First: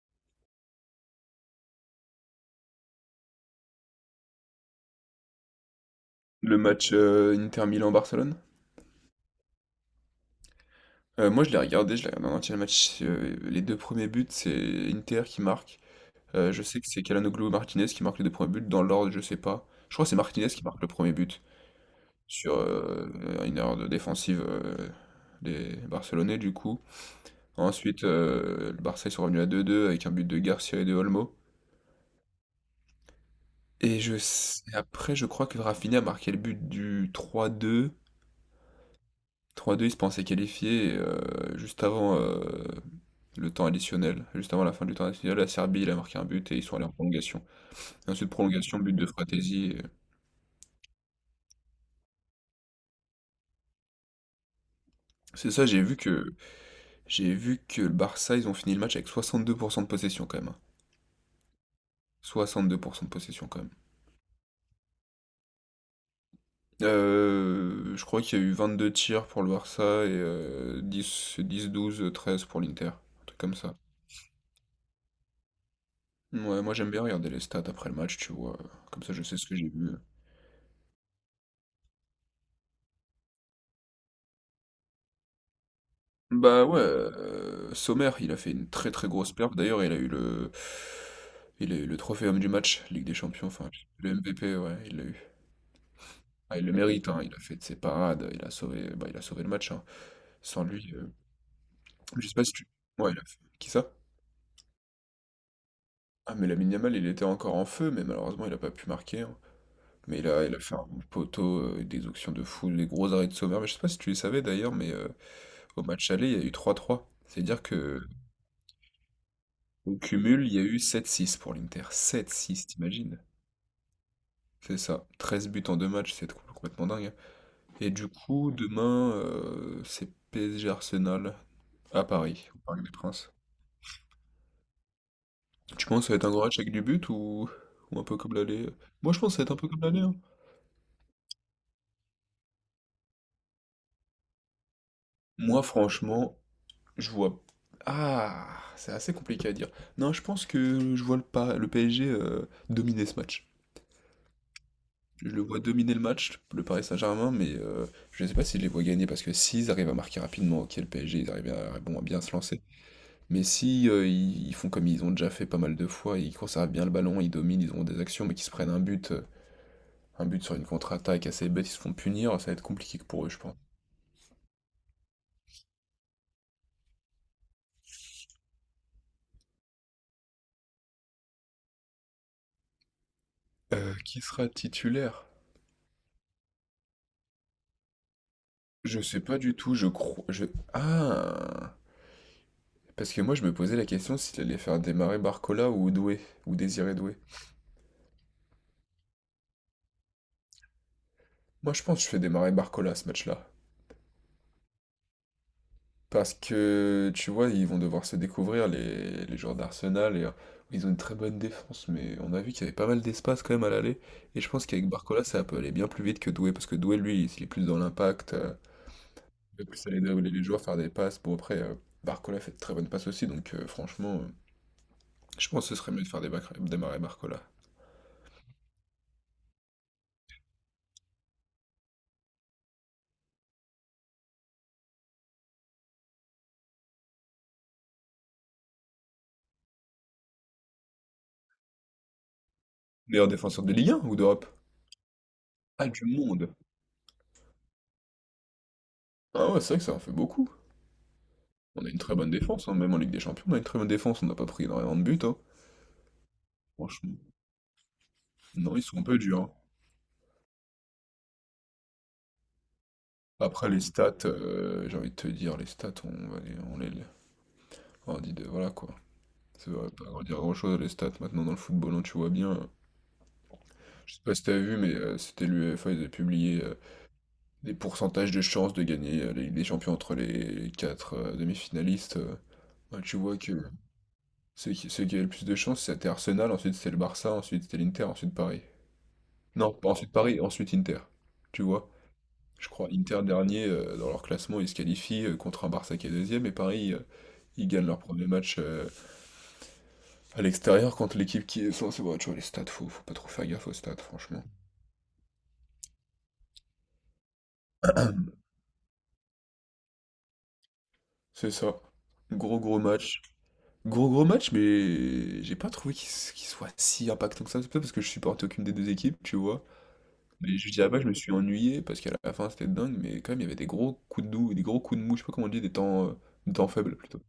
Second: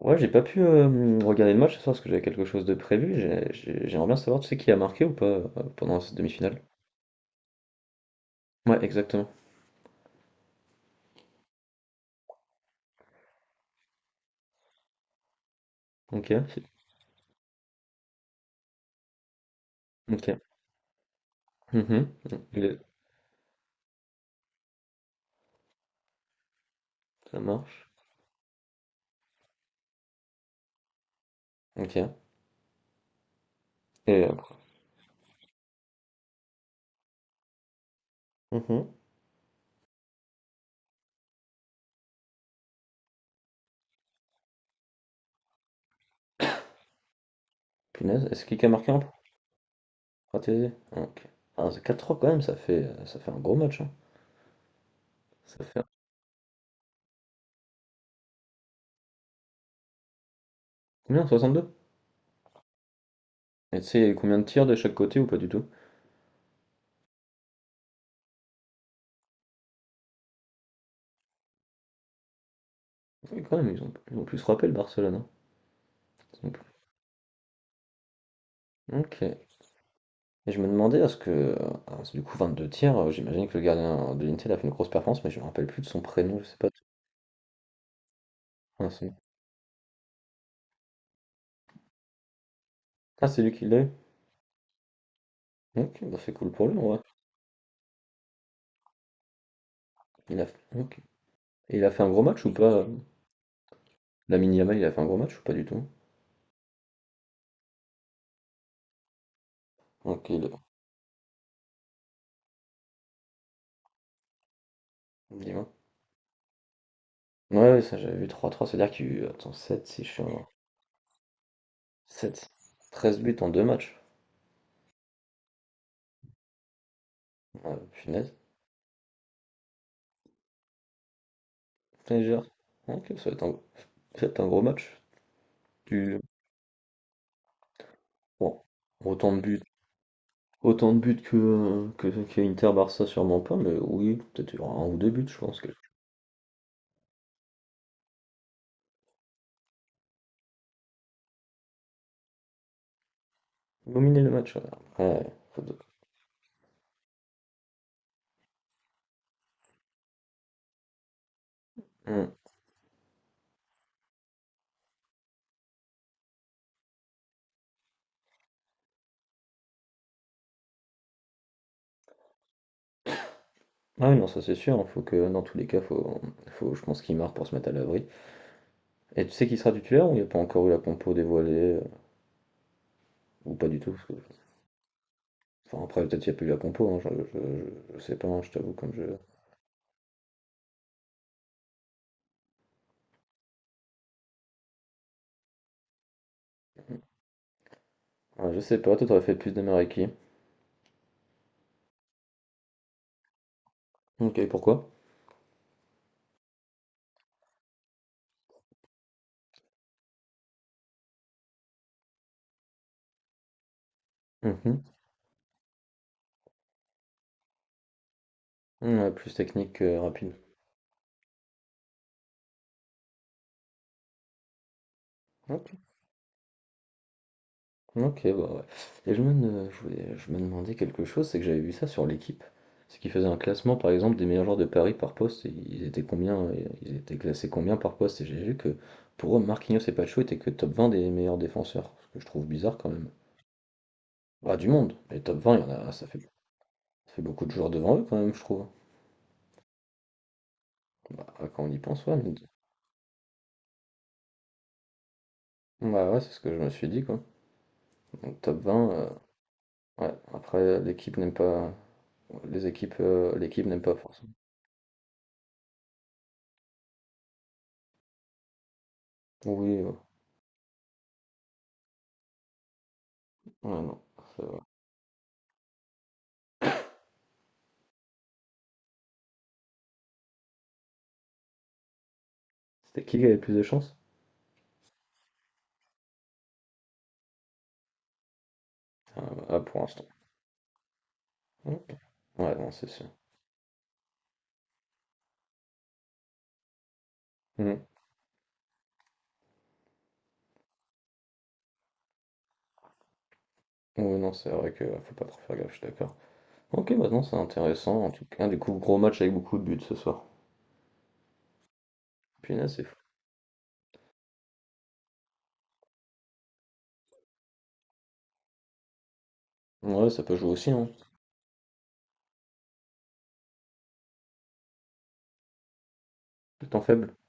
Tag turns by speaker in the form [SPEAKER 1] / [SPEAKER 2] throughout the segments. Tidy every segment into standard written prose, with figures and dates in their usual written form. [SPEAKER 1] Ouais, j'ai pas pu regarder le match ce soir parce que j'avais quelque chose de prévu. J'aimerais bien savoir, tu sais, qui a marqué ou pas pendant cette
[SPEAKER 2] Le
[SPEAKER 1] demi-finale.
[SPEAKER 2] match Inter Milan-Barcelone?
[SPEAKER 1] Ouais, exactement.
[SPEAKER 2] Moi, je l'ai regardé en entier le match. Les deux premiers buts, c'est Inter qui marque.
[SPEAKER 1] Ok.
[SPEAKER 2] Je sais que c'est Calhanoglu et Martinez qui marquent les deux premiers buts. Dans l'ordre, je sais pas. Je crois que c'est
[SPEAKER 1] Ok.
[SPEAKER 2] Martinez qui marque le premier but
[SPEAKER 1] Mhm.
[SPEAKER 2] sur
[SPEAKER 1] Le-
[SPEAKER 2] une erreur de défensive des Barcelonais, du coup.
[SPEAKER 1] Ça marche.
[SPEAKER 2] Ensuite, le Barça, ils sont revenus à 2-2 avec un but de Garcia et de Olmo.
[SPEAKER 1] Ok.
[SPEAKER 2] Et
[SPEAKER 1] Et après.
[SPEAKER 2] après, je crois que Rafinha a marqué le but du 3-2.
[SPEAKER 1] Mhm.
[SPEAKER 2] Trois deux ils se pensaient qualifiés juste avant le temps additionnel. Juste avant la fin du temps additionnel, la Serbie, il a marqué un but et ils sont allés en prolongation. Et
[SPEAKER 1] Punaise,
[SPEAKER 2] ensuite,
[SPEAKER 1] est-ce qu'il a
[SPEAKER 2] prolongation,
[SPEAKER 1] marqué
[SPEAKER 2] but
[SPEAKER 1] un
[SPEAKER 2] de
[SPEAKER 1] pour
[SPEAKER 2] Fratesi.
[SPEAKER 1] raté? Ok. Ah, c'est quatre 3 quand même, ça fait un gros match, hein.
[SPEAKER 2] C'est
[SPEAKER 1] Ça
[SPEAKER 2] ça, j'ai
[SPEAKER 1] fait
[SPEAKER 2] vu que le Barça, ils ont fini le match avec 62% de possession quand même, hein.
[SPEAKER 1] combien? 62.
[SPEAKER 2] 62% de possession quand même.
[SPEAKER 1] Et tu sais, il y a eu combien de tirs de chaque côté ou pas du tout?
[SPEAKER 2] Je crois qu'il y a eu 22 tirs pour le Barça et 10, 10, 12, 13 pour l'Inter. Un truc
[SPEAKER 1] Oui,
[SPEAKER 2] comme
[SPEAKER 1] quand même,
[SPEAKER 2] ça.
[SPEAKER 1] ils ont plus frappé le Barcelone, hein. Ils ont
[SPEAKER 2] Ouais,
[SPEAKER 1] plus-
[SPEAKER 2] moi j'aime bien regarder les stats après le match, tu vois. Comme ça,
[SPEAKER 1] Ok.
[SPEAKER 2] je sais ce que j'ai vu.
[SPEAKER 1] Et je me demandais est-ce que, heu, ah parce du coup 22 tirs, j'imagine que le gardien de l'Inter a fait une grosse performance, mais je me rappelle plus de son prénom, je sais
[SPEAKER 2] Bah
[SPEAKER 1] pas.
[SPEAKER 2] ouais, Sommer, il a fait une
[SPEAKER 1] Ah
[SPEAKER 2] très
[SPEAKER 1] c'est
[SPEAKER 2] très
[SPEAKER 1] bon.
[SPEAKER 2] grosse perf. D'ailleurs, il a eu le trophée homme du match, Ligue des
[SPEAKER 1] Ah c'est
[SPEAKER 2] Champions,
[SPEAKER 1] lui qui
[SPEAKER 2] enfin
[SPEAKER 1] l'a eu?
[SPEAKER 2] le MVP, ouais, il l'a eu.
[SPEAKER 1] OK, bah, c'est cool
[SPEAKER 2] Ah, il
[SPEAKER 1] pour
[SPEAKER 2] le
[SPEAKER 1] lui en vrai.
[SPEAKER 2] mérite, hein, il a fait de ses parades, il a sauvé, bah, il a sauvé le match, hein.
[SPEAKER 1] Il a
[SPEAKER 2] Sans lui,
[SPEAKER 1] OK et il a fait un gros
[SPEAKER 2] je sais
[SPEAKER 1] match
[SPEAKER 2] pas si
[SPEAKER 1] ou
[SPEAKER 2] tu,
[SPEAKER 1] pas, hem?
[SPEAKER 2] ouais, qui ça?
[SPEAKER 1] Lamine Yamal, il a fait un gros match ou pas du tout?
[SPEAKER 2] Ah mais Lamine Yamal, il était encore en feu, mais malheureusement, il a pas pu marquer, hein. Mais
[SPEAKER 1] OK, il
[SPEAKER 2] il a fait un poteau, des actions de fou, des gros arrêts de Sommer. Mais je sais pas si tu les savais d'ailleurs, mais
[SPEAKER 1] dis-moi.
[SPEAKER 2] au match aller, il y a eu 3-3. C'est à dire
[SPEAKER 1] Ouais, ouais, ça
[SPEAKER 2] que
[SPEAKER 1] j'avais vu trois trois cest c'est-à-dire qu'il y a eu, attends 7,
[SPEAKER 2] Au
[SPEAKER 1] 6 je suis
[SPEAKER 2] cumul,
[SPEAKER 1] en
[SPEAKER 2] il y a eu 7-6 pour l'Inter. Sept
[SPEAKER 1] sept
[SPEAKER 2] six,
[SPEAKER 1] treize
[SPEAKER 2] t'imagines?
[SPEAKER 1] buts en deux matchs.
[SPEAKER 2] C'est ça. 13 buts en deux matchs, c'est complètement dingue, hein.
[SPEAKER 1] Ah
[SPEAKER 2] Et du
[SPEAKER 1] punaise.
[SPEAKER 2] coup, demain, c'est PSG Arsenal à
[SPEAKER 1] Putain, Gérard.
[SPEAKER 2] Paris, au Parc des
[SPEAKER 1] OK,
[SPEAKER 2] Princes.
[SPEAKER 1] ça va être un gros match.
[SPEAKER 2] Tu penses que ça va
[SPEAKER 1] Tu
[SPEAKER 2] être un gros match avec du but ou, un peu comme
[SPEAKER 1] bon,
[SPEAKER 2] l'aller? Moi, je
[SPEAKER 1] autant
[SPEAKER 2] pense que
[SPEAKER 1] de
[SPEAKER 2] ça va être un
[SPEAKER 1] buts.
[SPEAKER 2] peu comme l'aller, hein.
[SPEAKER 1] Autant de buts que Inter-Barça, sûrement pas, mais oui, peut-être il y aura 1 ou 2 buts, je pense
[SPEAKER 2] Moi,
[SPEAKER 1] que
[SPEAKER 2] franchement, je vois. Ah, c'est assez compliqué à dire. Non, je pense que je vois le PSG dominer ce match.
[SPEAKER 1] dominer le match, ouais. Ouais,
[SPEAKER 2] Je le vois
[SPEAKER 1] faut de
[SPEAKER 2] dominer le match, le Paris Saint-Germain, mais je ne sais pas si je les vois gagner parce que s'ils arrivent à marquer rapidement, ok, le PSG, ils arrivent à, bon, à bien
[SPEAKER 1] mmh.
[SPEAKER 2] se lancer. Mais si ils font comme ils ont déjà fait pas mal de fois, ils conservent bien le ballon, ils dominent, ils ont des actions, mais qu'ils se prennent un but, un but sur une contre-attaque assez bête, ils se font punir, ça va être compliqué pour eux, je pense.
[SPEAKER 1] Ah oui, non, ça c'est sûr, hein, faut que dans tous les cas, faut je pense qu'il marque pour se mettre à l'abri. Et tu sais qui sera titulaire ou il n'y a pas encore eu la compo dévoilée, ou pas du tout? Parce
[SPEAKER 2] Qui
[SPEAKER 1] que
[SPEAKER 2] sera titulaire?
[SPEAKER 1] enfin après peut-être il y a plus eu la compo, hein, je sais pas, hein, je t'avoue comme
[SPEAKER 2] Je
[SPEAKER 1] je
[SPEAKER 2] sais pas du tout, je crois. Ah! Parce que moi, je me posais la question s'il allait faire démarrer Barcola ou Doué, ou Désiré Doué.
[SPEAKER 1] ouais, je sais pas, toi t'aurais fait plus de démarrer
[SPEAKER 2] Moi, je pense que je fais démarrer Barcola ce match-là.
[SPEAKER 1] OK, pourquoi?
[SPEAKER 2] Parce que, tu vois, ils vont devoir se découvrir, les joueurs d'Arsenal. Et, ils ont une très bonne défense, mais on a vu qu'il y avait pas mal d'espace quand même à l'aller. Et je pense qu'avec
[SPEAKER 1] Mmh.
[SPEAKER 2] Barcola, ça peut aller bien plus vite que Doué, parce que Doué, lui, il est plus dans l'impact,
[SPEAKER 1] Ouais, plus
[SPEAKER 2] il va
[SPEAKER 1] technique
[SPEAKER 2] plus
[SPEAKER 1] que
[SPEAKER 2] aller dribbler
[SPEAKER 1] rapide.
[SPEAKER 2] les joueurs, faire des passes. Bon, après, Barcola fait de très bonnes passes aussi, donc franchement, je pense que ce
[SPEAKER 1] OK.
[SPEAKER 2] serait mieux de faire démarrer Barcola.
[SPEAKER 1] OK, bah, ouais et je voulais je me demandais quelque chose, c'est que j'avais vu ça sur L'Équipe. C'est qu'ils faisaient un classement, par exemple, des meilleurs joueurs de Paris par poste, et ils étaient combien, ils étaient classés combien par poste? Et j'ai vu que, pour eux, Marquinhos et Pacho étaient que top 20 des meilleurs défenseurs, ce que je trouve bizarre quand même.
[SPEAKER 2] Meilleur défenseur de Ligue 1 ou d'Europe?
[SPEAKER 1] Bah, du monde, les top 20 il y en
[SPEAKER 2] Ah,
[SPEAKER 1] a
[SPEAKER 2] du monde!
[SPEAKER 1] ça fait beaucoup de joueurs devant eux quand même, je trouve.
[SPEAKER 2] Ah ouais, c'est vrai que ça en fait beaucoup.
[SPEAKER 1] Bah, quand on y
[SPEAKER 2] On a une
[SPEAKER 1] pense,
[SPEAKER 2] très
[SPEAKER 1] ouais,
[SPEAKER 2] bonne
[SPEAKER 1] mais
[SPEAKER 2] défense, hein, même en Ligue des Champions, on a une très bonne défense, on n'a pas pris énormément de buts, hein.
[SPEAKER 1] bah, ouais, c'est ce que je me suis dit,
[SPEAKER 2] Franchement.
[SPEAKER 1] quoi. Donc top
[SPEAKER 2] Non, ils
[SPEAKER 1] 20
[SPEAKER 2] sont un peu durs, hein.
[SPEAKER 1] ouais, après L'Équipe n'aime pas les équipes, L'Équipe
[SPEAKER 2] Après
[SPEAKER 1] n'aime
[SPEAKER 2] les
[SPEAKER 1] pas
[SPEAKER 2] stats,
[SPEAKER 1] forcément.
[SPEAKER 2] j'ai envie de te dire, les stats, on, va les, on dit de, voilà quoi. Ça
[SPEAKER 1] Oui,
[SPEAKER 2] va pas dire grand-chose les stats maintenant dans le football, hein, tu vois bien.
[SPEAKER 1] ouais, non,
[SPEAKER 2] Je sais pas si
[SPEAKER 1] c'est
[SPEAKER 2] t'as vu, mais c'était l'UEFA, ils avaient publié des pourcentages de chances de gagner la Ligue des Champions entre les quatre demi-finalistes. Ouais,
[SPEAKER 1] C'était
[SPEAKER 2] tu
[SPEAKER 1] qui avait
[SPEAKER 2] vois
[SPEAKER 1] le
[SPEAKER 2] que
[SPEAKER 1] plus de chance?
[SPEAKER 2] ceux qui avaient le plus de chances, c'était Arsenal, ensuite c'était le Barça, ensuite c'était l'Inter, ensuite Paris.
[SPEAKER 1] Ah, ah,
[SPEAKER 2] Non,
[SPEAKER 1] pour
[SPEAKER 2] pas
[SPEAKER 1] l'instant.
[SPEAKER 2] ensuite Paris, ensuite Inter. Tu
[SPEAKER 1] Ok.
[SPEAKER 2] vois?
[SPEAKER 1] Ouais,
[SPEAKER 2] Je
[SPEAKER 1] non, c'est
[SPEAKER 2] crois
[SPEAKER 1] sûr.
[SPEAKER 2] Inter dernier dans leur classement, ils se qualifient contre un Barça qui est deuxième et Paris. Ils
[SPEAKER 1] Mm.
[SPEAKER 2] gagnent leur premier match à l'extérieur contre l'équipe qui est censée. Ouais, tu vois, les stats, faut pas trop faire gaffe aux stats,
[SPEAKER 1] Ouais, non,
[SPEAKER 2] franchement.
[SPEAKER 1] c'est vrai que faut pas trop faire gaffe, je suis d'accord. Ok, bah non, c'est intéressant. En tout cas, du coup, gros match avec beaucoup de buts ce soir.
[SPEAKER 2] C'est ça. Gros
[SPEAKER 1] Punaise,
[SPEAKER 2] gros
[SPEAKER 1] c'est fou.
[SPEAKER 2] match. Gros gros match, mais j'ai pas trouvé qu'il soit si impactant que ça. C'est peut-être parce que je supportais aucune des deux équipes, tu vois.
[SPEAKER 1] Ouais, ça peut jouer
[SPEAKER 2] Mais
[SPEAKER 1] aussi,
[SPEAKER 2] je
[SPEAKER 1] hein.
[SPEAKER 2] dirais pas que je me suis ennuyé parce qu'à la fin c'était dingue, mais quand même il y avait des gros coups de doux, des gros coups de mou, je sais pas comment on dit, des
[SPEAKER 1] Le
[SPEAKER 2] temps
[SPEAKER 1] temps
[SPEAKER 2] faibles
[SPEAKER 1] faible.
[SPEAKER 2] plutôt.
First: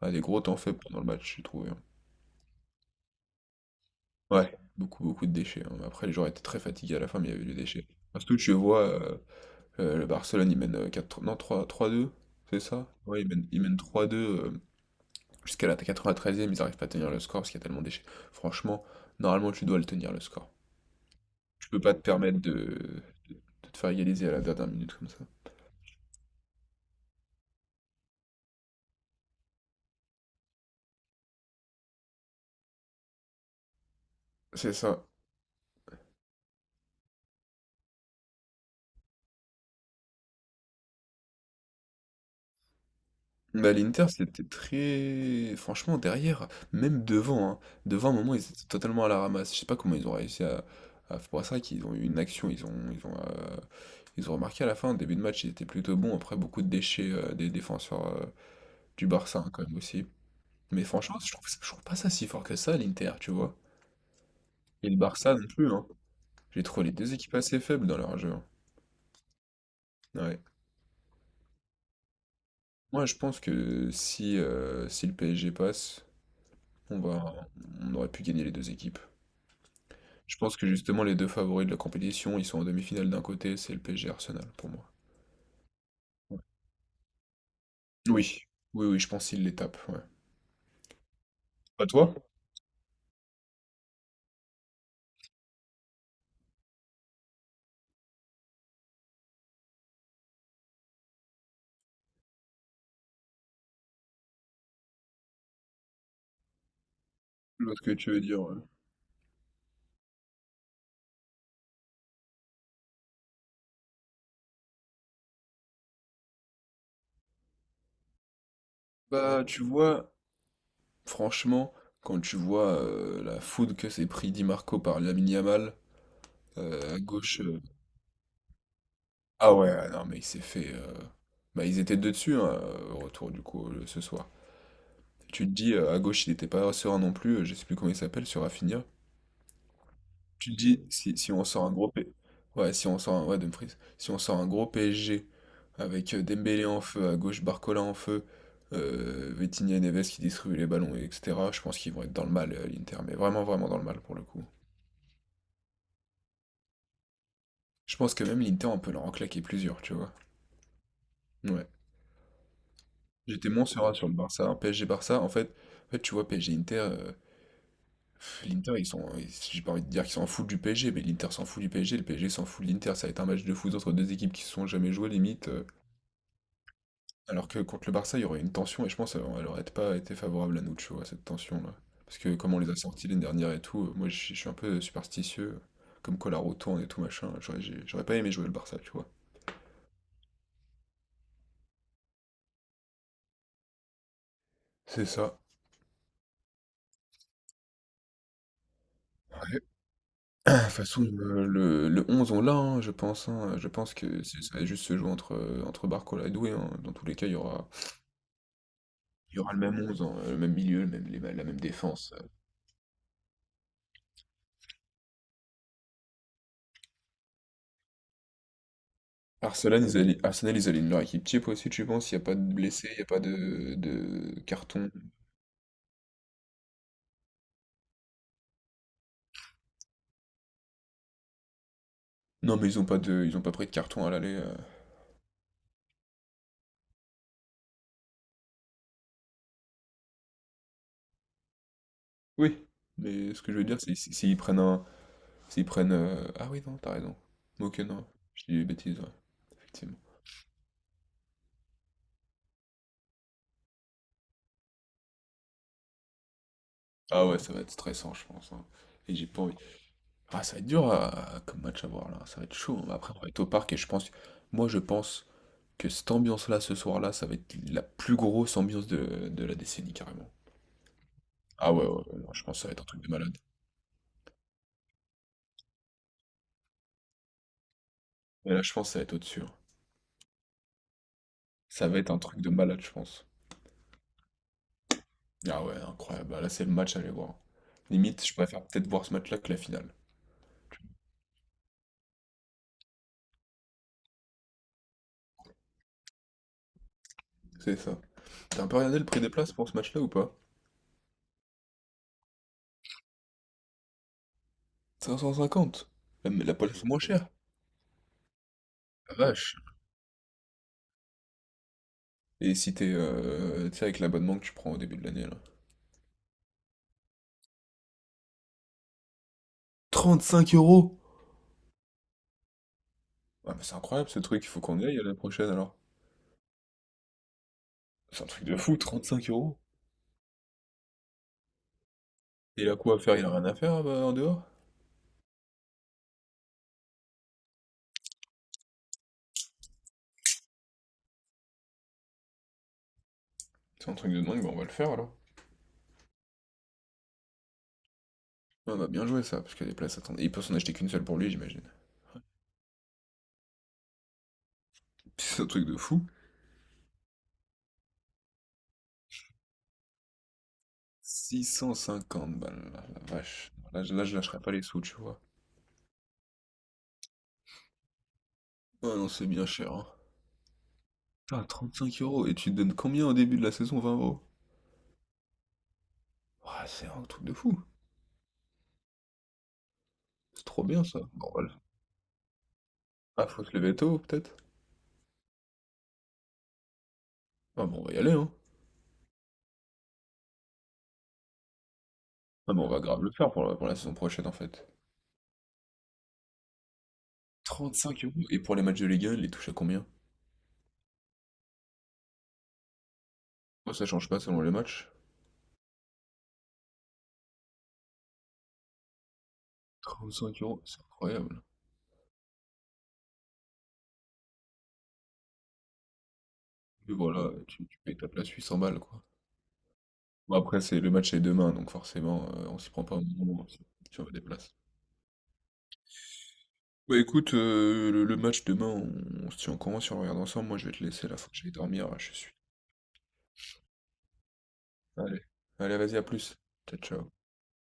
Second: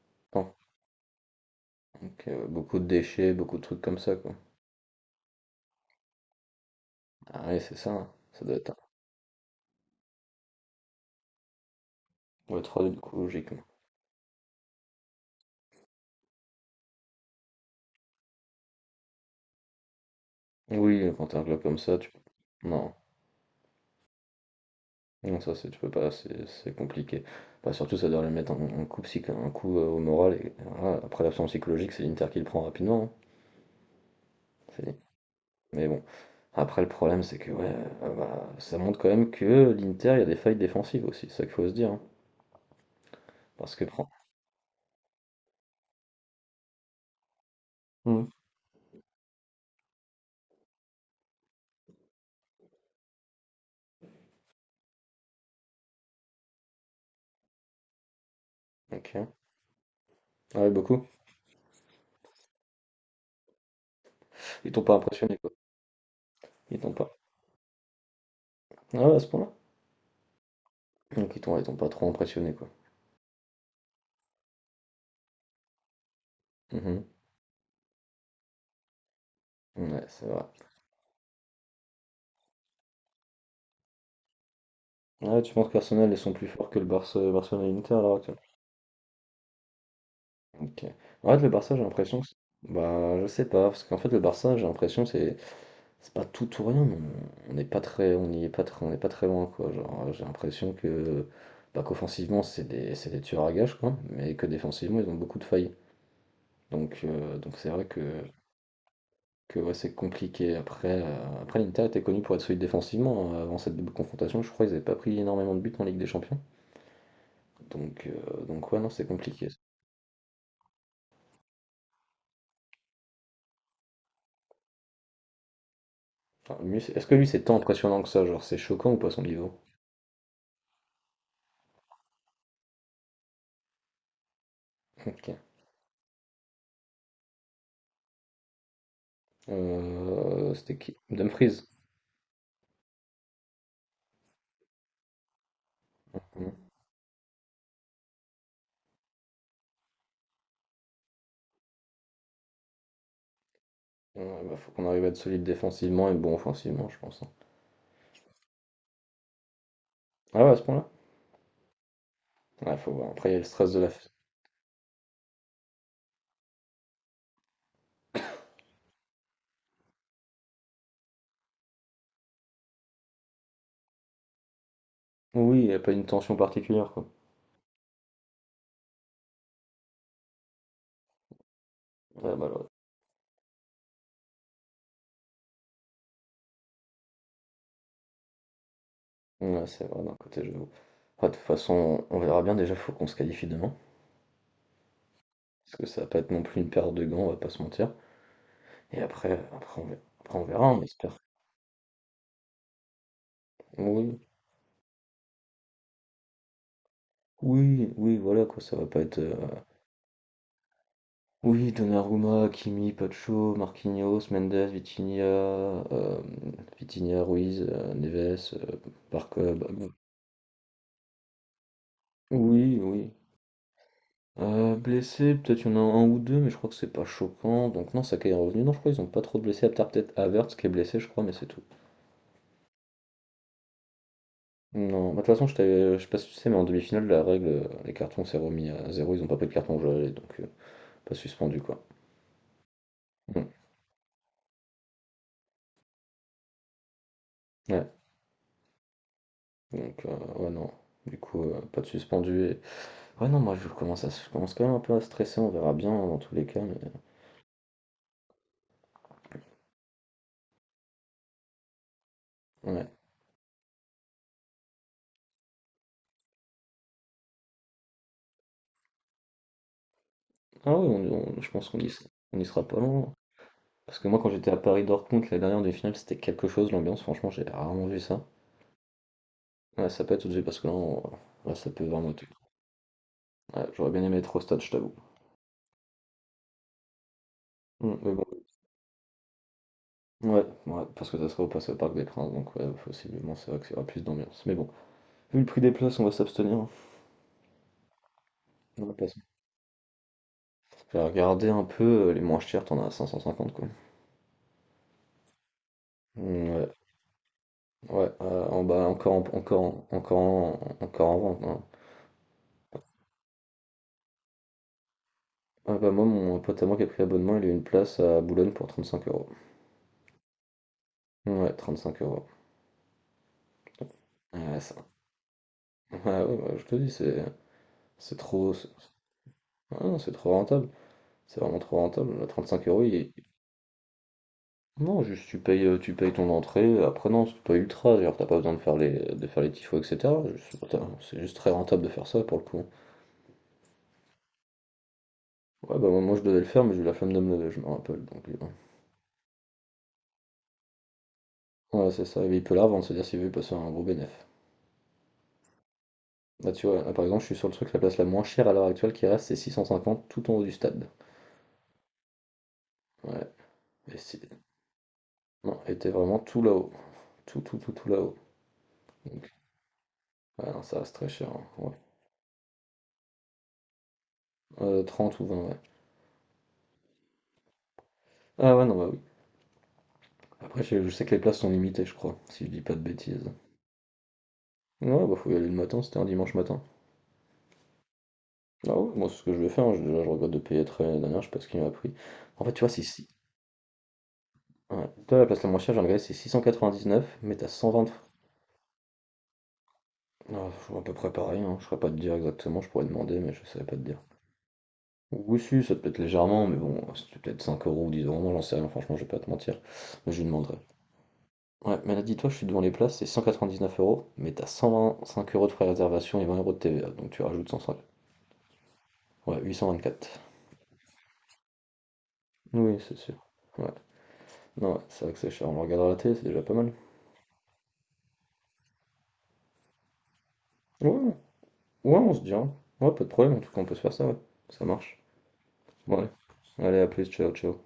[SPEAKER 2] Ah, des gros
[SPEAKER 1] Temps.
[SPEAKER 2] temps faibles pendant le match, j'ai trouvé, hein.
[SPEAKER 1] Donc, beaucoup de déchets, beaucoup de trucs comme ça, quoi.
[SPEAKER 2] Ouais, beaucoup beaucoup de déchets, hein. Après les joueurs étaient très fatigués à la fin, mais il y avait
[SPEAKER 1] Ah
[SPEAKER 2] du
[SPEAKER 1] ouais, c'est
[SPEAKER 2] déchet.
[SPEAKER 1] ça, hein.
[SPEAKER 2] Parce que
[SPEAKER 1] Ça
[SPEAKER 2] tu
[SPEAKER 1] doit être un-
[SPEAKER 2] vois, le Barcelone, il mène 4, non, 3 3-2,
[SPEAKER 1] Ouais,
[SPEAKER 2] c'est
[SPEAKER 1] trois
[SPEAKER 2] ça?
[SPEAKER 1] 2 du coup,
[SPEAKER 2] Ouais, il
[SPEAKER 1] logiquement.
[SPEAKER 2] mène trois-deux euh, jusqu'à la 93 treizième ils n'arrivent pas à tenir le score parce qu'il y a tellement d'échecs. Franchement, normalement, tu dois le tenir le score.
[SPEAKER 1] Oui, quand t'as un club
[SPEAKER 2] Tu
[SPEAKER 1] comme
[SPEAKER 2] peux pas
[SPEAKER 1] ça,
[SPEAKER 2] te
[SPEAKER 1] tu...
[SPEAKER 2] permettre
[SPEAKER 1] Non.
[SPEAKER 2] de te faire égaliser à la dernière minute comme ça.
[SPEAKER 1] Non, ça c'est tu peux pas, c'est compliqué. Bah, surtout, ça doit lui mettre un coup psy, un coup au moral. Et voilà, après, l'absence psychologique, c'est l'Inter qui le prend rapidement, hein.
[SPEAKER 2] C'est
[SPEAKER 1] C'est-
[SPEAKER 2] ça.
[SPEAKER 1] Mais bon, après, le problème, c'est que ouais, bah, ça montre quand même que l'Inter, il y a des failles défensives aussi, c'est ça qu'il faut se dire, hein.
[SPEAKER 2] Bah,
[SPEAKER 1] Parce que
[SPEAKER 2] l'Inter,
[SPEAKER 1] prend.
[SPEAKER 2] c'était très... Franchement, derrière, même devant, hein, devant, à un
[SPEAKER 1] Mm.
[SPEAKER 2] moment, ils étaient totalement à la ramasse. Je sais pas comment ils ont réussi à... C'est pour ça qu'ils ont eu une action, Ils ont remarqué à la fin, au début de match, ils étaient plutôt bons. Après, beaucoup de déchets des défenseurs du
[SPEAKER 1] Ok.
[SPEAKER 2] Barça, hein, quand même aussi.
[SPEAKER 1] Ah ouais,
[SPEAKER 2] Mais
[SPEAKER 1] beaucoup.
[SPEAKER 2] franchement, je trouve pas ça si fort que ça, l'Inter, tu vois.
[SPEAKER 1] Ils t'ont
[SPEAKER 2] Et
[SPEAKER 1] pas
[SPEAKER 2] le Barça
[SPEAKER 1] impressionné,
[SPEAKER 2] non
[SPEAKER 1] quoi.
[SPEAKER 2] plus, hein. J'ai
[SPEAKER 1] Ils
[SPEAKER 2] trouvé les
[SPEAKER 1] t'ont
[SPEAKER 2] deux
[SPEAKER 1] pas.
[SPEAKER 2] équipes assez faibles dans leur jeu, hein.
[SPEAKER 1] Ah ouais, à ce point-là.
[SPEAKER 2] Ouais.
[SPEAKER 1] Donc, ils t'ont pas trop impressionné, quoi.
[SPEAKER 2] Moi, je pense que si le PSG passe, on
[SPEAKER 1] Mhm.
[SPEAKER 2] va, on aurait pu gagner les deux équipes.
[SPEAKER 1] Ouais, c'est
[SPEAKER 2] Je
[SPEAKER 1] vrai.
[SPEAKER 2] pense que justement, les deux favoris de la compétition, ils sont en demi-finale d'un côté, c'est le PSG Arsenal pour moi.
[SPEAKER 1] Ah ouais, tu penses qu'Arsenal, ils sont
[SPEAKER 2] Ouais.
[SPEAKER 1] plus forts que le Barça, Barcelone et l'Inter à l'heure actuelle?
[SPEAKER 2] Oui, oui, oui, je pense qu'ils les tapent, ouais.
[SPEAKER 1] OK. En fait, le Barça, j'ai
[SPEAKER 2] Pas toi?
[SPEAKER 1] l'impression que c'est bah, je sais pas, parce qu'en fait, le Barça, j'ai l'impression que c'est pas tout ou rien, mais on n'est pas très on n'est pas très loin quoi. Genre, j'ai l'impression que bah, qu'offensivement, c'est des tueurs à gages quoi, mais que défensivement, ils ont beaucoup de failles. Donc
[SPEAKER 2] Je
[SPEAKER 1] c'est
[SPEAKER 2] vois ce
[SPEAKER 1] vrai
[SPEAKER 2] que tu veux dire, ouais.
[SPEAKER 1] que ouais, c'est compliqué après après l'Inter était connu pour être solide défensivement hein, avant cette double confrontation, je crois qu'ils n'avaient pas pris énormément de buts en Ligue des Champions. Donc ouais, non, c'est
[SPEAKER 2] Bah,
[SPEAKER 1] compliqué.
[SPEAKER 2] tu vois, franchement, quand tu vois la foudre que s'est pris Di Marco par Lamine Yamal,
[SPEAKER 1] Enfin, lui,
[SPEAKER 2] À
[SPEAKER 1] est-ce que lui
[SPEAKER 2] gauche.
[SPEAKER 1] c'est tant impressionnant que ça, genre c'est choquant ou pas son niveau?
[SPEAKER 2] Ah ouais, ah non, mais il s'est fait. Bah, ils étaient deux dessus, hein, au retour du coup, ce soir.
[SPEAKER 1] Ok.
[SPEAKER 2] Tu te dis, à gauche, il n'était pas serein non plus, je sais plus comment il s'appelle, sur Rafinha. Tu te
[SPEAKER 1] C'était
[SPEAKER 2] dis,
[SPEAKER 1] qui?
[SPEAKER 2] si on
[SPEAKER 1] Dumfries.
[SPEAKER 2] sort un gros P. Ouais, si on sort un... ouais, Dumfries. Si on sort un gros PSG avec Dembélé
[SPEAKER 1] Mm.
[SPEAKER 2] en feu, à gauche, Barcola en feu, Vitinha et Neves qui distribuent les ballons, et etc. Je pense qu'ils vont être dans le mal, l'Inter, mais vraiment, vraiment dans le mal pour le
[SPEAKER 1] Ouais,
[SPEAKER 2] coup.
[SPEAKER 1] bah, faut qu'on arrive à être solide défensivement et bon offensivement, je pense, hein.
[SPEAKER 2] Je pense que même l'Inter, on peut leur en claquer plusieurs, tu vois.
[SPEAKER 1] Ah ouais, à ce point-là?
[SPEAKER 2] Ouais.
[SPEAKER 1] Ouais, faut voir. Après, il y a le
[SPEAKER 2] J'étais moins
[SPEAKER 1] stress de la...
[SPEAKER 2] serein sur
[SPEAKER 1] f-
[SPEAKER 2] le Barça, un PSG Barça. En fait, tu vois, PSG Inter, l'Inter, si j'ai pas envie de dire qu'ils s'en foutent du PSG, mais l'Inter s'en fout du PSG, le PSG s'en fout de l'Inter. Ça va être un match de foot entre deux équipes qui se sont jamais jouées limite.
[SPEAKER 1] Oui, il n'y a pas une tension particulière, quoi.
[SPEAKER 2] Alors que contre le Barça, il y aurait une tension et je pense elle aurait pas été favorable à nous, tu vois, cette tension-là. Parce que
[SPEAKER 1] Ouais,
[SPEAKER 2] comme on
[SPEAKER 1] malheureux.
[SPEAKER 2] les a sortis l'année dernière et tout, moi je suis un peu superstitieux, comme quoi la roue tourne et tout machin. J'aurais pas aimé jouer le Barça, tu vois.
[SPEAKER 1] Ouais, c'est vrai, d'un côté, je vous. Après, de toute façon, on verra bien. Déjà, faut qu'on se qualifie demain.
[SPEAKER 2] C'est ça.
[SPEAKER 1] Parce que ça va pas être non plus une paire de gants, on va pas se mentir. Et après, on verra, après, on
[SPEAKER 2] Ah, de
[SPEAKER 1] verra,
[SPEAKER 2] toute
[SPEAKER 1] on
[SPEAKER 2] façon,
[SPEAKER 1] espère.
[SPEAKER 2] le 11, on l'a, hein, je pense, hein. Je pense
[SPEAKER 1] Oui,
[SPEAKER 2] que ça va juste se jouer entre Barcola et Doué, hein. Dans tous les cas,
[SPEAKER 1] oui, oui, voilà, quoi. Ça va pas être.
[SPEAKER 2] il y aura le même 11 hein, le même milieu, la même
[SPEAKER 1] Oui,
[SPEAKER 2] défense.
[SPEAKER 1] Donnarumma, Kimi, Pacho, Marquinhos, Mendes, Vitinha, Ruiz, Neves, Barca, bah,
[SPEAKER 2] Arsenal,
[SPEAKER 1] bon.
[SPEAKER 2] ils alignent leur équipe type aussi, tu penses? Il n'y a pas de
[SPEAKER 1] Oui,
[SPEAKER 2] blessés, il n'y a
[SPEAKER 1] oui.
[SPEAKER 2] pas de carton.
[SPEAKER 1] Blessé, peut-être il y en a un ou deux, mais je crois que c'est pas choquant. Donc non, Saka est revenu. Non, je crois qu'ils ont pas trop de blessés, à part peut-être Havertz qui est blessé, je crois, mais c'est tout.
[SPEAKER 2] Non, mais ils ont pas pris de carton à l'aller.
[SPEAKER 1] Non, bah, de toute façon, je sais pas si tu sais, mais en demi-finale, la règle, les cartons s'est remis à zéro, ils ont pas pris de carton jaune, donc pas suspendu quoi.
[SPEAKER 2] Oui, mais ce
[SPEAKER 1] Mm.
[SPEAKER 2] que je veux dire, c'est s'ils prennent un. S'ils prennent. Ah oui, non, t'as raison. Ok,
[SPEAKER 1] Ouais,
[SPEAKER 2] non, je dis des bêtises, ouais, effectivement.
[SPEAKER 1] ouais, non. Du coup, pas de suspendu. Ouais, non, moi je commence quand même un peu à stresser, on verra bien hein, dans tous les cas, mais
[SPEAKER 2] Ah ouais, ça va être stressant, je pense, hein. Et j'ai pas envie. Ah, ça va être comme match à voir là, ça va être chaud.
[SPEAKER 1] ouais.
[SPEAKER 2] Après, on va être au parc et moi je pense que cette ambiance-là ce soir-là, ça va être la plus grosse ambiance de la décennie carrément.
[SPEAKER 1] Ah oui, je pense
[SPEAKER 2] Ah
[SPEAKER 1] qu'on
[SPEAKER 2] ouais,
[SPEAKER 1] y,
[SPEAKER 2] ouais, ouais, non,
[SPEAKER 1] on
[SPEAKER 2] je
[SPEAKER 1] y
[SPEAKER 2] pense que
[SPEAKER 1] sera
[SPEAKER 2] ça va
[SPEAKER 1] pas
[SPEAKER 2] être un truc de
[SPEAKER 1] loin.
[SPEAKER 2] malade.
[SPEAKER 1] Parce que moi quand j'étais à Paris-Dortmund, la dernière demi-finale, c'était quelque chose l'ambiance, franchement j'ai rarement vu ça.
[SPEAKER 2] Et là, je pense que ça va être au-dessus, hein.
[SPEAKER 1] Ouais, ça peut être tout de suite parce que là, ça peut
[SPEAKER 2] Ça va
[SPEAKER 1] vraiment
[SPEAKER 2] être un
[SPEAKER 1] être.
[SPEAKER 2] truc de malade, je pense.
[SPEAKER 1] Ouais, j'aurais bien aimé être au stade, je t'avoue.
[SPEAKER 2] Ah ouais, incroyable. Bah, là, c'est le match à aller voir.
[SPEAKER 1] Mm, mais bon.
[SPEAKER 2] Limite, je préfère peut-être voir ce match-là que la finale.
[SPEAKER 1] Ouais, ouais, parce que ça sera au passe au Parc des Princes, donc ouais, possiblement c'est vrai qu'il y aura plus d'ambiance. Mais bon, vu le prix des places, on va s'abstenir, hein.
[SPEAKER 2] C'est ça. T'as un peu
[SPEAKER 1] On va
[SPEAKER 2] regardé le
[SPEAKER 1] pas se-
[SPEAKER 2] prix des places pour ce match-là ou pas?
[SPEAKER 1] Je vais regarder un peu les moins chers, t'en as à 550 quoi.
[SPEAKER 2] 550. La
[SPEAKER 1] Mm,
[SPEAKER 2] la
[SPEAKER 1] ouais.
[SPEAKER 2] place la moins chère.
[SPEAKER 1] Ouais, en bas,
[SPEAKER 2] La vache.
[SPEAKER 1] encore en vente, hein.
[SPEAKER 2] Et si t'es, tu sais, avec l'abonnement que tu prends au début de l'année là.
[SPEAKER 1] Ah bah moi, mon pote à moi qui a pris l'abonnement, il a eu une place à Boulogne pour 35 euros.
[SPEAKER 2] Trente cinq euros?
[SPEAKER 1] Ouais, 35 euros.
[SPEAKER 2] Ah, mais c'est incroyable ce
[SPEAKER 1] Ah,
[SPEAKER 2] truc, il
[SPEAKER 1] ouais,
[SPEAKER 2] faut
[SPEAKER 1] ça.
[SPEAKER 2] qu'on y aille à la prochaine alors.
[SPEAKER 1] Ouais, ouais, ouais, bah, je te dis, c'est
[SPEAKER 2] C'est un truc
[SPEAKER 1] trop.
[SPEAKER 2] de
[SPEAKER 1] C'est
[SPEAKER 2] fou, 35 euros.
[SPEAKER 1] Ah non, c'est trop rentable. C'est vraiment trop rentable. Là, 35
[SPEAKER 2] Il a
[SPEAKER 1] euros,
[SPEAKER 2] quoi à faire? Il a rien à faire ah bah, en dehors?
[SPEAKER 1] non, juste tu payes ton entrée. Après, non, c'est pas ultra. Genre, t'as pas besoin de faire les tifos, etc. Putain, c'est juste très rentable de faire ça pour le coup.
[SPEAKER 2] C'est un truc de dingue, bah, on va le faire alors.
[SPEAKER 1] Ouais, bah moi, je devais le faire, mais j'ai eu la flemme de me lever, je me rappelle. Donc,
[SPEAKER 2] Ah bah bien joué ça, parce que les places, attendez, il peut s'en acheter qu'une seule pour lui, j'imagine.
[SPEAKER 1] ouais, c'est ça. Et il peut la revendre, c'est-à-dire s'il veut, il peut se faire un gros bénéfice.
[SPEAKER 2] C'est un truc de fou.
[SPEAKER 1] Là, tu vois, là, par exemple, je suis sur le truc, la place la moins chère à l'heure actuelle qui reste, c'est 650 tout en haut du stade.
[SPEAKER 2] 650 balles, la la,
[SPEAKER 1] Ouais,
[SPEAKER 2] vache.
[SPEAKER 1] et
[SPEAKER 2] Là, je
[SPEAKER 1] si...
[SPEAKER 2] lâcherai pas les sous, tu vois.
[SPEAKER 1] non, elle était vraiment tout là-haut. Tout, tout, tout, tout là-haut.
[SPEAKER 2] Ah non, c'est
[SPEAKER 1] Donc,
[SPEAKER 2] bien cher, hein.
[SPEAKER 1] ouais, non, ça reste très cher, hein,
[SPEAKER 2] Putain,
[SPEAKER 1] ouais.
[SPEAKER 2] cinq euros, et tu te donnes combien au début de la saison, 20 euros?
[SPEAKER 1] 30 ou 20, ouais.
[SPEAKER 2] Ouais, c'est un truc de fou.
[SPEAKER 1] Ah ouais, non, bah oui.
[SPEAKER 2] C'est
[SPEAKER 1] Après,
[SPEAKER 2] trop bien
[SPEAKER 1] je
[SPEAKER 2] ça.
[SPEAKER 1] sais que les
[SPEAKER 2] Bon,
[SPEAKER 1] places sont
[SPEAKER 2] voilà.
[SPEAKER 1] limitées, je crois, si je dis pas de
[SPEAKER 2] Ah,
[SPEAKER 1] bêtises.
[SPEAKER 2] faut se lever tôt, peut-être?
[SPEAKER 1] Ouais, bah faut y aller le matin, c'était un dimanche matin.
[SPEAKER 2] Ah bon, on va y aller, hein.
[SPEAKER 1] Ah ouais, moi, c'est ce que je vais faire, hein, déjà, je regrette de payer très l'année dernière, je sais pas ce qu'il m'a pris. En fait,
[SPEAKER 2] Ah,
[SPEAKER 1] tu
[SPEAKER 2] mais on
[SPEAKER 1] vois,
[SPEAKER 2] va
[SPEAKER 1] c'est
[SPEAKER 2] grave
[SPEAKER 1] si.
[SPEAKER 2] le faire pour pour la saison prochaine en fait.
[SPEAKER 1] Ouais. Toi, la place la moins chère, j'ai regardé, c'est 699, mais t'as
[SPEAKER 2] Trente
[SPEAKER 1] 120,
[SPEAKER 2] cinq euros. Et pour les matchs de Ligue 1, il les touche à combien?
[SPEAKER 1] ah, à peu près pareil, hein, je saurais pas te dire exactement, je pourrais demander, mais je savais pas
[SPEAKER 2] Oh,
[SPEAKER 1] te
[SPEAKER 2] ça
[SPEAKER 1] dire.
[SPEAKER 2] change pas selon les matchs.
[SPEAKER 1] Oui, si, ça peut être légèrement, mais bon, c'était peut-être 5 euros ou 10 euros, moi j'en sais rien, franchement, je vais pas te mentir. Mais
[SPEAKER 2] Trente
[SPEAKER 1] je lui
[SPEAKER 2] cinq
[SPEAKER 1] demanderai.
[SPEAKER 2] euros, c'est incroyable.
[SPEAKER 1] Ouais, mais là, dis-toi, je suis devant les places, c'est 199 euros, mais t'as 125 euros de frais de réservation et 20 euros de TVA,
[SPEAKER 2] Et
[SPEAKER 1] donc tu
[SPEAKER 2] voilà,
[SPEAKER 1] rajoutes cent cinq
[SPEAKER 2] tu payes ta place 800 balles quoi.
[SPEAKER 1] ouais, huit cent vingt-quatre.
[SPEAKER 2] Bon, après, c'est le match est demain, donc forcément, on s'y
[SPEAKER 1] Oui,
[SPEAKER 2] prend
[SPEAKER 1] c'est
[SPEAKER 2] pas au
[SPEAKER 1] sûr.
[SPEAKER 2] moment
[SPEAKER 1] Ouais,
[SPEAKER 2] si on veut des places.
[SPEAKER 1] non, ouais, c'est vrai que c'est cher, on le regardera à la télé, c'est déjà pas mal.
[SPEAKER 2] Bah écoute, le match demain, on se tient au courant si on regarde ensemble. Moi, je vais te
[SPEAKER 1] Ouais,
[SPEAKER 2] laisser là, faut que j'aille dormir,
[SPEAKER 1] ouais,
[SPEAKER 2] je
[SPEAKER 1] on se
[SPEAKER 2] suis.
[SPEAKER 1] dit, hein. Ouais, pas de problème, en tout cas, on peut se faire ça, ouais. Ça marche.
[SPEAKER 2] Allez, allez, vas-y,
[SPEAKER 1] Bon,
[SPEAKER 2] à
[SPEAKER 1] allez,
[SPEAKER 2] plus. Ciao,
[SPEAKER 1] allez, à plus,
[SPEAKER 2] ciao.
[SPEAKER 1] ciao, ciao.